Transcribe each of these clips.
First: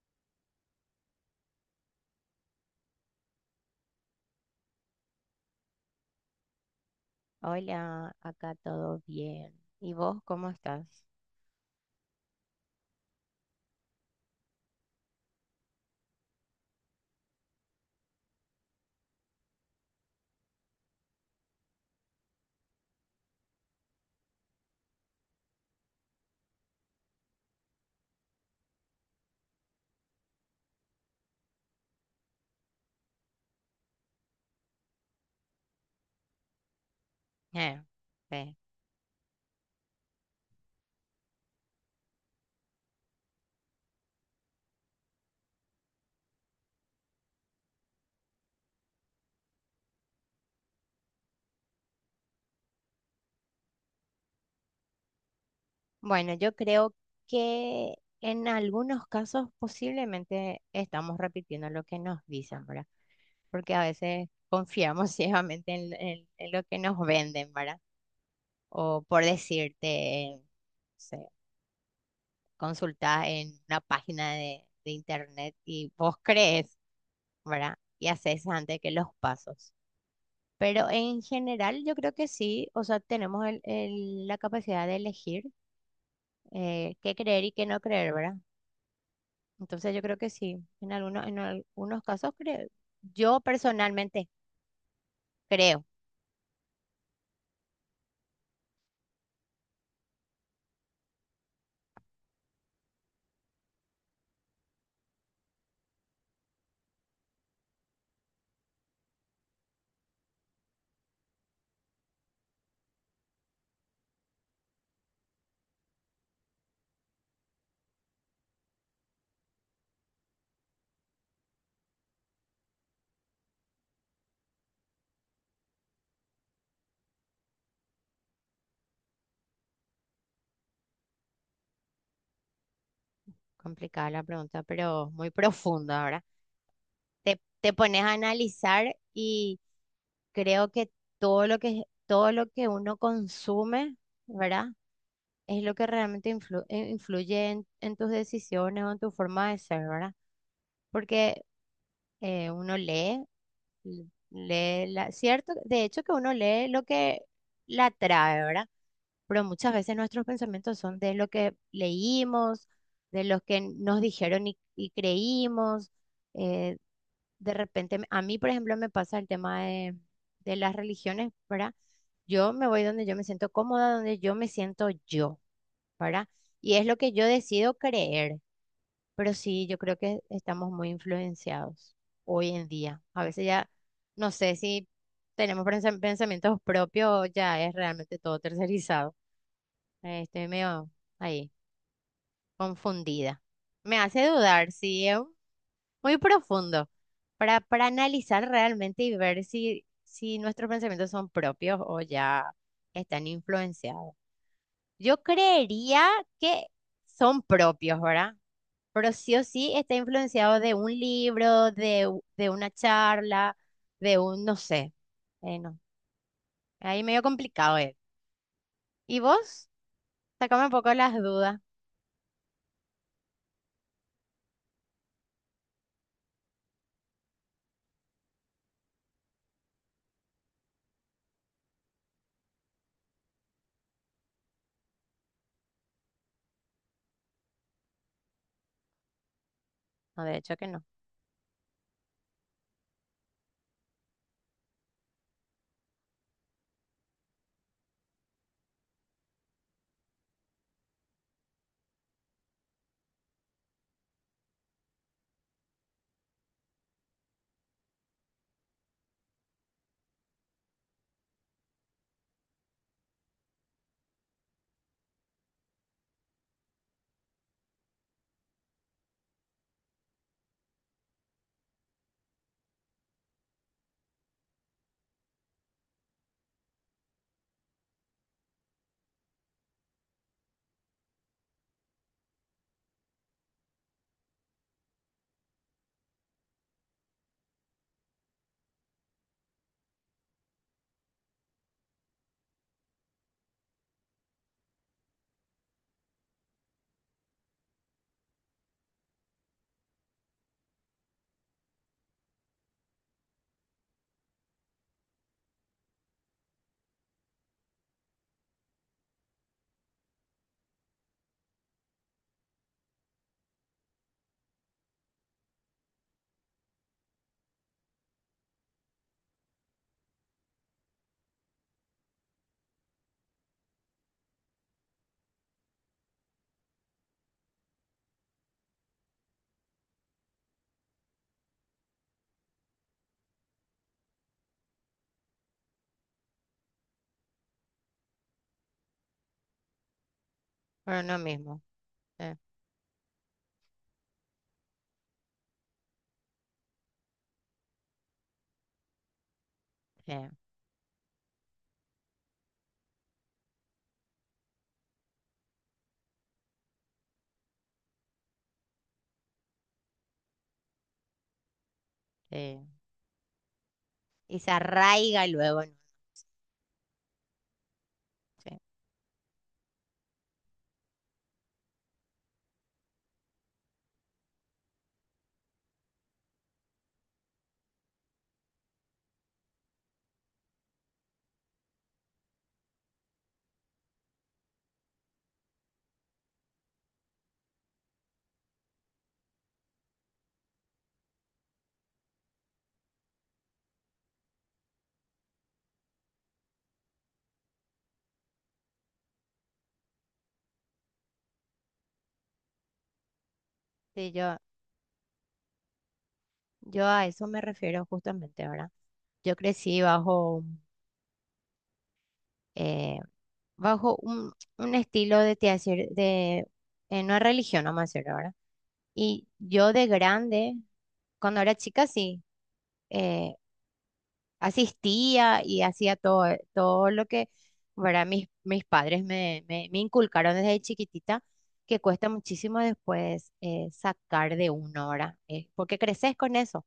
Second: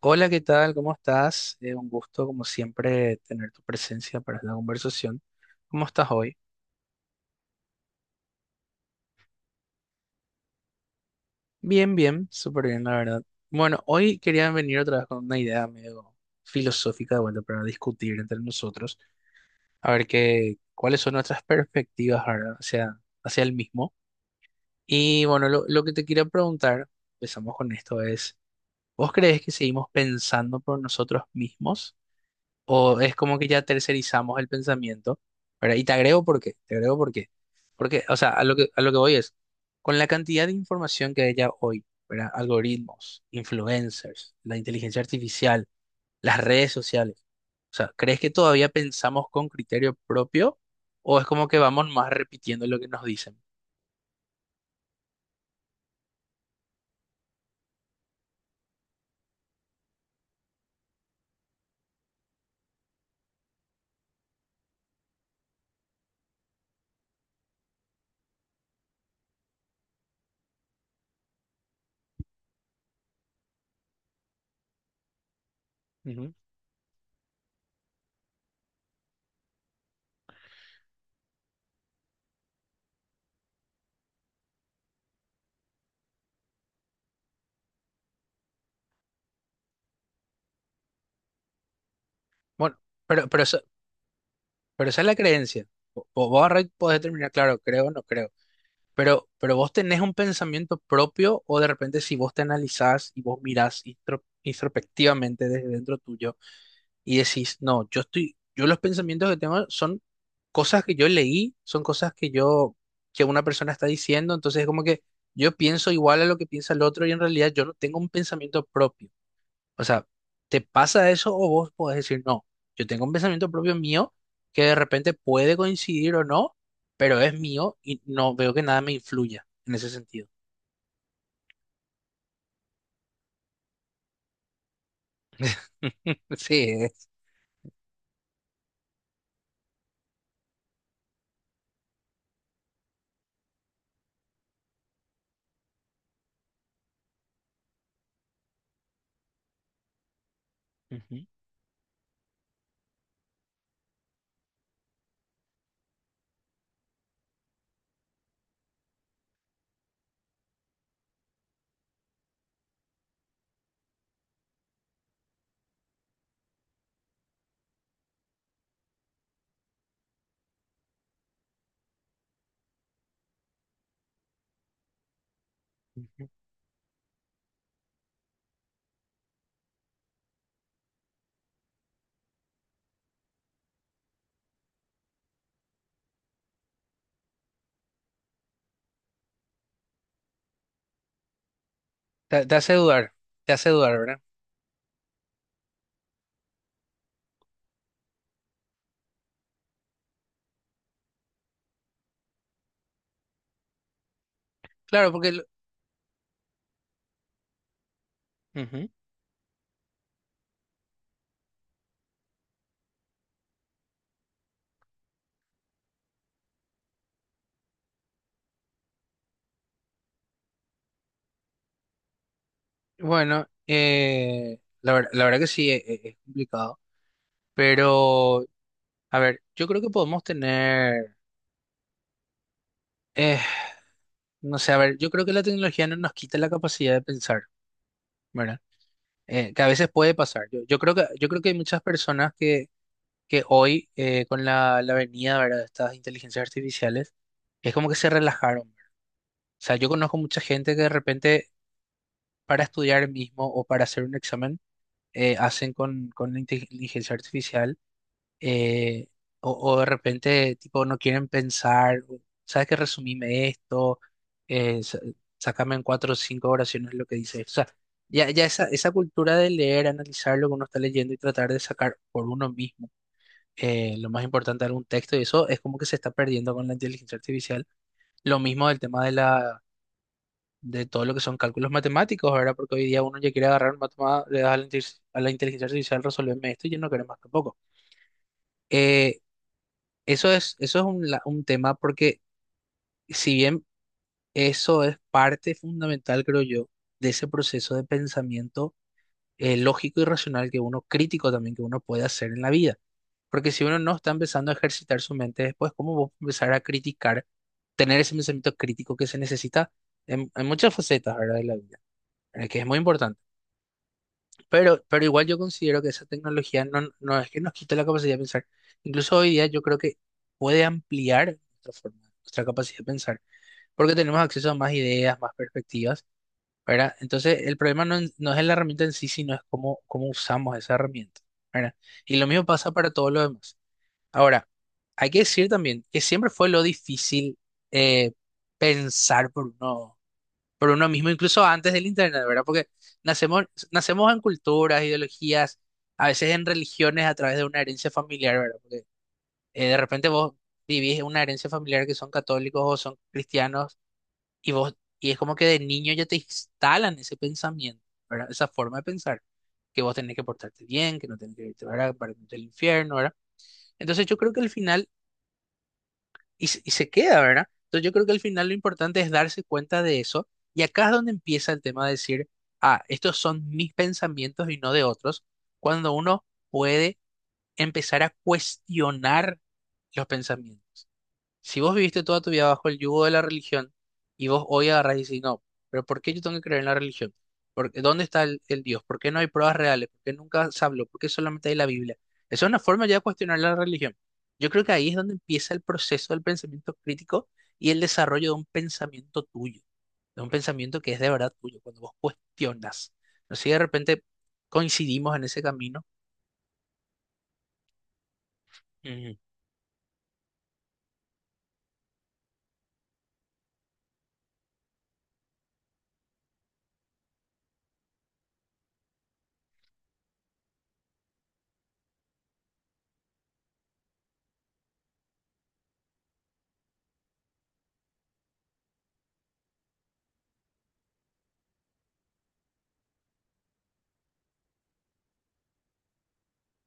Hola, ¿qué tal? ¿Cómo estás? Un gusto, como siempre, tener tu presencia para esta conversación. ¿Cómo estás hoy? Hola, acá todo bien. ¿Y vos cómo estás? Bien, bien, súper bien, la verdad. Bueno, hoy quería venir otra vez con una idea medio filosófica de vuelta para discutir entre nosotros, a ver cuáles son nuestras perspectivas ahora hacia el mismo. Y bueno, lo que te quería preguntar, empezamos con esto, es, ¿vos crees que seguimos pensando por nosotros mismos? ¿O es como que ya tercerizamos el pensamiento, ¿verdad? Y te agrego por qué, te agrego por qué. Eh, Porque, o sea, sí. A lo que voy es, con la cantidad de información que hay ya hoy, ¿verdad? Algoritmos, influencers, la inteligencia artificial, las redes sociales. O sea, ¿crees que todavía pensamos con criterio propio o es como que vamos más repitiendo lo que nos dicen? Bueno, yo creo que en algunos casos posiblemente estamos repitiendo lo que nos dicen, ¿verdad? Porque a veces confiamos ciegamente en lo que nos venden, ¿verdad? O por decirte, consultas en una página de internet y vos Ujú. crees, ¿verdad? Y haces antes que los pasos. Pero en general yo creo que sí, o sea, tenemos la capacidad de elegir qué creer y qué no creer, ¿verdad? Entonces yo creo que sí, en algunos casos creo, Bueno, pero, yo pero, esa- personalmente pero esa es la creencia. creo, Vos podés determinar, claro, creo o no creo. Pero vos tenés un pensamiento propio o de repente si vos te analizás y vos mirás introspectivamente desde dentro tuyo y decís, no, yo los pensamientos que tengo son cosas que yo leí, son cosas que yo, que una persona está diciendo, entonces es como que yo pienso igual a lo que piensa el otro y en realidad yo no tengo un pensamiento propio. O sea, ¿te pasa eso o vos podés decir, no, yo tengo un pensamiento propio mío que de repente puede coincidir o no, pero es mío y no veo que nada me influya en ese sentido? complicada la pregunta, pero muy profunda, ¿verdad? Sí, es. Te pones a analizar y creo que todo lo que uno consume, ¿verdad? Es lo que realmente influye en tus decisiones o en tu forma de ser, ¿verdad? Ujú, Porque uno lee. l- Lee la, cierto, de hecho que uno lee lo que la atrae, ¿verdad? Pero muchas veces nuestros pensamientos son de lo que leímos, de lo que nos dijeron y creímos. eh, de repente, a mí, por ejemplo, me pasa el tema de las religiones, ¿verdad? Yo me voy donde yo me siento cómoda, donde yo me siento yo, ¿verdad? ujú. Y es lo que yo decido creer. Pero sí, yo creo que estamos muy influenciados hoy en día. A veces ya, no sé si tenemos pensamientos propios, o ya es realmente todo tercerizado. Estoy medio ahí, Te hace dudar, confundida. te hace dudar, Me ¿verdad? hace dudar, sí, es muy profundo para analizar realmente y ver si, si nuestros pensamientos son propios o ya están influenciados. Claro, Yo porque... lo- creería que son propios, ¿verdad? ujú. Pero sí o sí está influenciado de un libro, de, de una charla, de un, no sé. No, ahí medio complicado es. ¿Y vos? Sacame un poco las dudas. Bueno, la verdad que sí, es complicado, pero a ver, yo creo que podemos tener, eh, no sé, a ver, yo creo que la tecnología no nos quita la capacidad de pensar, ¿verdad? Que a veces puede No, de pasar. hecho Yo, que yo no, creo que hay muchas personas que hoy, con la venida, ¿verdad?, de estas inteligencias artificiales, es como que se relajaron. O sea, yo conozco mucha gente que de repente para estudiar mismo o para hacer un examen, hacen con la inteligencia artificial eh, o de repente, tipo, no quieren pensar, ¿sabes qué? Resumime esto, eh, sa- sácame en cuatro o cinco oraciones lo que dice esto. O sea, ya esa cultura de leer, analizar lo que uno está leyendo y tratar de sacar por uno mismo lo más importante de algún texto, y eso es como que se está perdiendo con la inteligencia artificial. Lo mismo del tema de la... de todo lo que son cálculos matemáticos, ¿verdad? Porque hoy día uno ya quiere agarrar un matemático, le das a a la inteligencia artificial, resolverme esto y yo no queremos más tampoco. Eh, Eso eso es un tema porque si bien eso es parte fundamental, creo yo, de ese proceso de pensamiento lógico y racional que uno, crítico también que uno puede hacer en la vida. Porque si uno no está empezando a ejercitar su mente después, ¿cómo va a empezar a criticar, tener ese pensamiento crítico que se necesita en muchas facetas, ¿verdad?, de la vida, que es muy importante. Pero igual yo considero que esa tecnología no es que nos quite la capacidad de pensar. Incluso hoy día yo creo que puede ampliar nuestra capacidad de pensar, porque tenemos acceso a más ideas, más perspectivas, ¿verdad? Entonces, el problema no, en- no es la herramienta en sí, sino es cómo usamos esa herramienta, ¿verdad? Y lo mismo pasa para todo lo demás. Ahora, hay que decir también que siempre fue lo difícil eh, pensar por uno pero mismo, no incluso mismo. antes del internet, Eh, ¿verdad? Porque nacemos, nacemos en culturas, ideologías, a veces en religiones a través de una herencia familiar, ¿verdad? Porque de repente eh, vos vivís una herencia familiar que son católicos o son cristianos y y es como que de niño ya te instalan ese pensamiento, ¿verdad? Esa forma de pensar, que vos tenés que portarte bien, que no tenés que irte, ¿verdad?, para irte al eh. infierno, ¿verdad? Entonces yo creo que Y al se final arraiga luego, ¿no? Y se queda, ¿verdad? Entonces yo creo que al final lo Sí, importante es darse cuenta de eso y acá es donde empieza el tema de decir, ah, estos son mis pensamientos y no de otros, cuando uno puede empezar a cuestionar los pensamientos. Si vos viviste toda tu vida bajo el yugo de la religión y vos hoy agarrás y decís, no, pero ¿por qué yo tengo que creer en la religión? Porque, ¿dónde está el Dios? ¿Por qué no hay pruebas reales? ¿Por qué nunca se habló? ¿Por qué solamente hay la Biblia? Esa es una forma ya de cuestionar la religión. Yo creo que ahí es donde empieza el proceso del pensamiento crítico y el desarrollo de un pensamiento tuyo, de un pensamiento que es de verdad tuyo, cuando vos cuestionas. No sé si de repente sí, yo, coincidimos en ese camino. yo a eso me refiero justamente ahora. Ujú, Yo crecí eh, bajo un estilo de, te decir, de no es religión, vamos a decir ahora. Y yo de grande cuando era chica sí, eh, asistía y hacía todo, todo lo que, ¿verdad? Mis, mis padres me, me, me inculcaron desde chiquitita, que cuesta muchísimo después sacar de una hora, porque creces con eso.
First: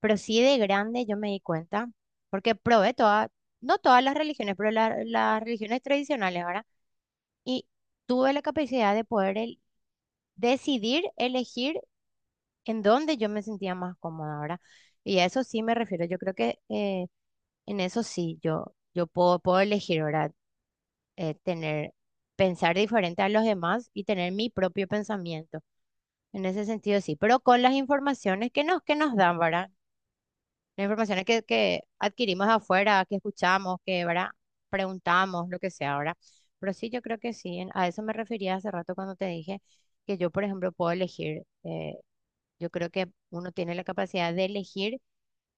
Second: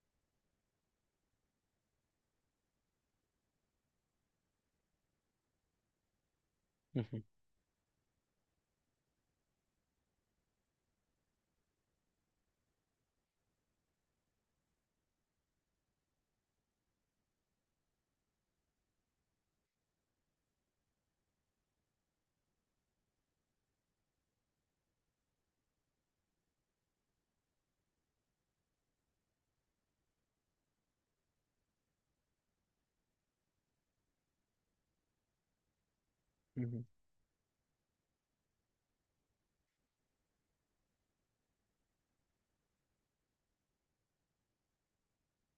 Pero sí de grande yo me di cuenta, porque probé todas, no todas las religiones, pero las religiones tradicionales, ¿verdad? ujú, Y tuve la capacidad de poder decidir, elegir en donde yo me sentía más cómoda, ¿verdad? Y a eso sí me refiero. Yo creo que en eso sí, yo puedo, puedo elegir, ¿verdad? Tener, pensar diferente a los demás y tener mi propio pensamiento. En ese sentido sí, pero con las informaciones que nos dan, ¿verdad? Las informaciones que adquirimos afuera, que escuchamos, que, ¿verdad? Preguntamos, lo que sea, ¿verdad? Pero ujú, sí, yo creo que sí, a eso me refería hace rato cuando te dije que yo, por ejemplo, puedo elegir. Yo creo que uno tiene la capacidad de elegir,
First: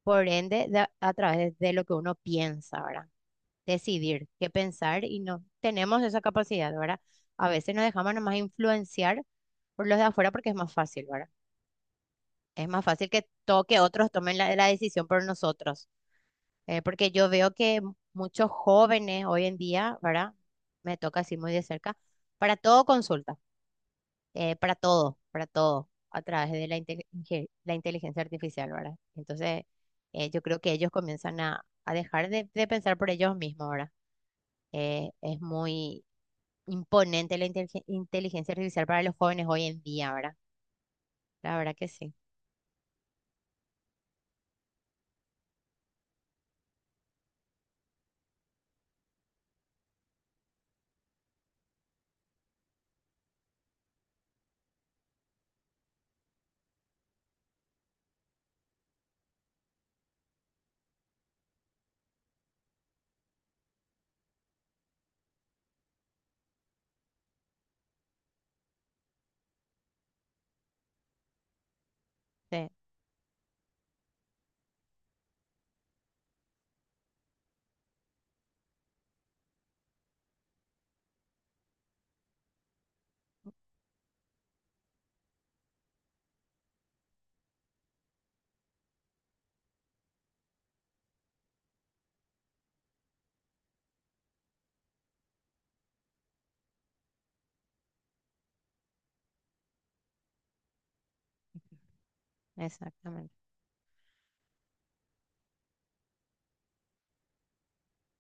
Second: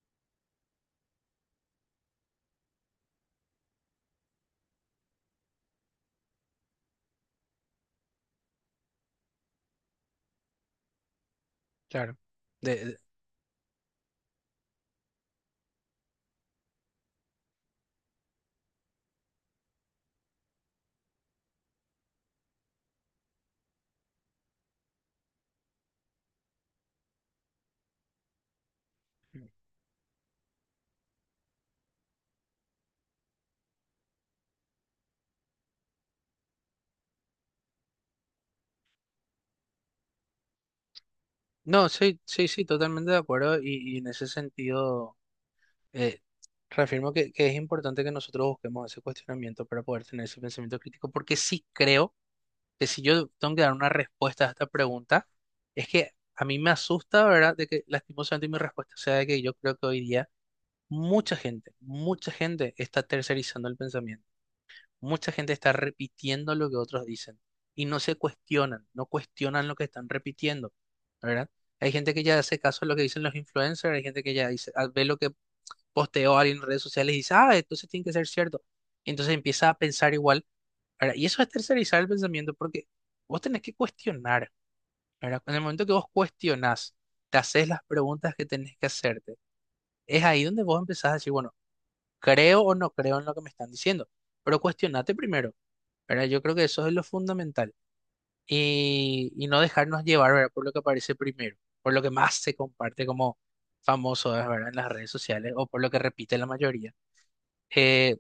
por ende, a través de lo que uno piensa, ¿verdad? Decidir qué pensar y no tenemos esa capacidad, ¿verdad? A veces nos dejamos nomás influenciar por los de afuera porque es más fácil, ¿verdad? claro. Es más fácil que, que otros tomen la decisión por nosotros. Porque yo veo que muchos jóvenes hoy en día, ¿verdad? Me toca así muy de cerca, para todo consulta para todo, a través de la, la inteligencia artificial, ¿verdad? Entonces, yo creo que ellos comienzan a dejar de pensar por ellos mismos, ¿verdad? Es muy imponente la inteligencia artificial para los jóvenes hoy en día, ¿verdad? La verdad que No, sí. sí, sí, sí, totalmente de acuerdo y en ese sentido eh, reafirmo que es importante que nosotros busquemos ese cuestionamiento para poder tener ese pensamiento crítico, porque sí creo que si yo tengo que dar una respuesta a esta pregunta, es que a mí me asusta, ¿verdad?, de que lastimosamente mi respuesta sea de que yo creo que hoy día mucha gente está tercerizando el pensamiento. Mucha gente está repitiendo lo que otros dicen y no se cuestionan, no cuestionan lo que están repitiendo, ¿verdad? Hay gente que ya hace Sí. caso a lo que dicen los influencers, hay gente que ya dice, ah, ve lo que posteó alguien en redes sociales y dice, ah, entonces tiene que ser cierto. Y entonces empieza a pensar igual, ¿verdad? Y eso es tercerizar el pensamiento porque vos tenés que cuestionar, ¿verdad? En el momento que vos cuestionás, te haces las preguntas que tenés que hacerte, es ahí donde vos empezás a decir, bueno, creo o no creo en lo que me están diciendo, pero cuestionate primero. ¿Verdad? Yo creo que eso es lo fundamental. Y no dejarnos llevar, ¿verdad?, por lo que aparece primero, por lo que más se comparte Exactamente. como famoso, es, ¿verdad?, en las redes sociales o por lo que repite la mayoría. Eh,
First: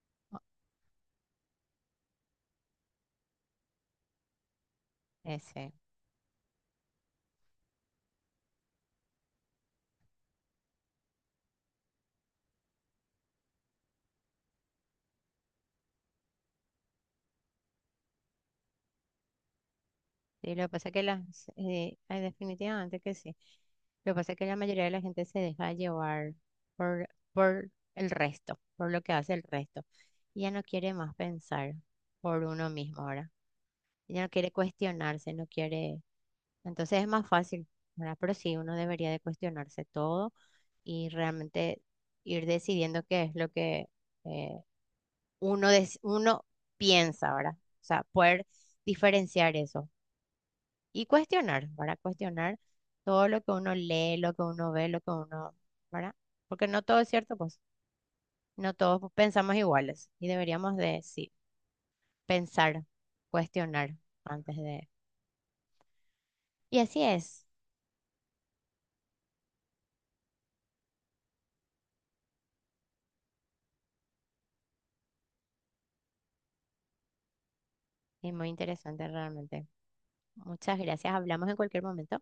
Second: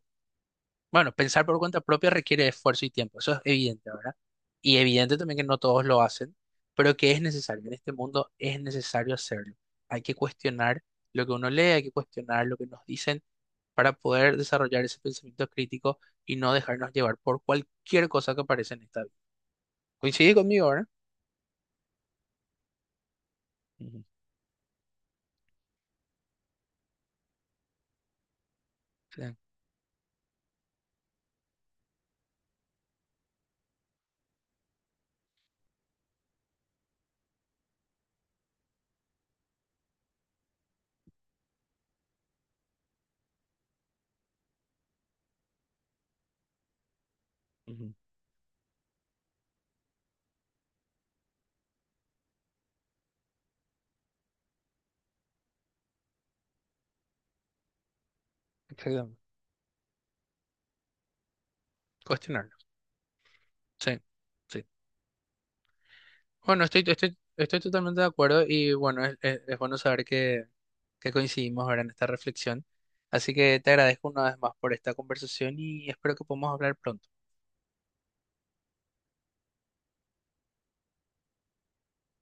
bueno, pensar por cuenta propia requiere esfuerzo y tiempo, eso es evidente, ¿verdad? Y evidente también que no Ese. todos lo hacen, pero que es necesario. En este mundo es necesario hacerlo. Hay que cuestionar lo que uno lee, hay que cuestionar lo que nos dicen para poder desarrollar ese pensamiento crítico y no dejarnos llevar por cualquier cosa que aparece en esta vida. Coincide Sí, lo que conmigo, ¿verdad? pasa es que las, ay, definitivamente que sí. Ujú, Lo que pasa es que la mayoría de la gente se deja llevar por el resto, por lo que sí, hace el resto. Y ya no quiere más pensar por uno mismo ahora. Ya no quiere cuestionarse, no quiere. Entonces es más fácil, ¿verdad? Pero sí, uno debería de cuestionarse todo y realmente ir decidiendo qué es lo que eh, uno, uno piensa ahora. O ujú, sea, poder diferenciar eso. Y cuestionar, para cuestionar todo lo que uno lee, lo que uno ve, lo que uno, ¿verdad? Porque no todo es cierto, pues no todos exactamente. pensamos iguales y deberíamos de, sí, Cuestionarlo. pensar, cuestionar Sí, antes sí. de... Bueno, Y así estoy totalmente de acuerdo y bueno, es bueno saber que coincidimos ahora en esta reflexión. Así que te agradezco una vez más por esta conversación y espero que podamos hablar pronto. es muy interesante realmente. Muchas gracias, hablamos en cualquier momento.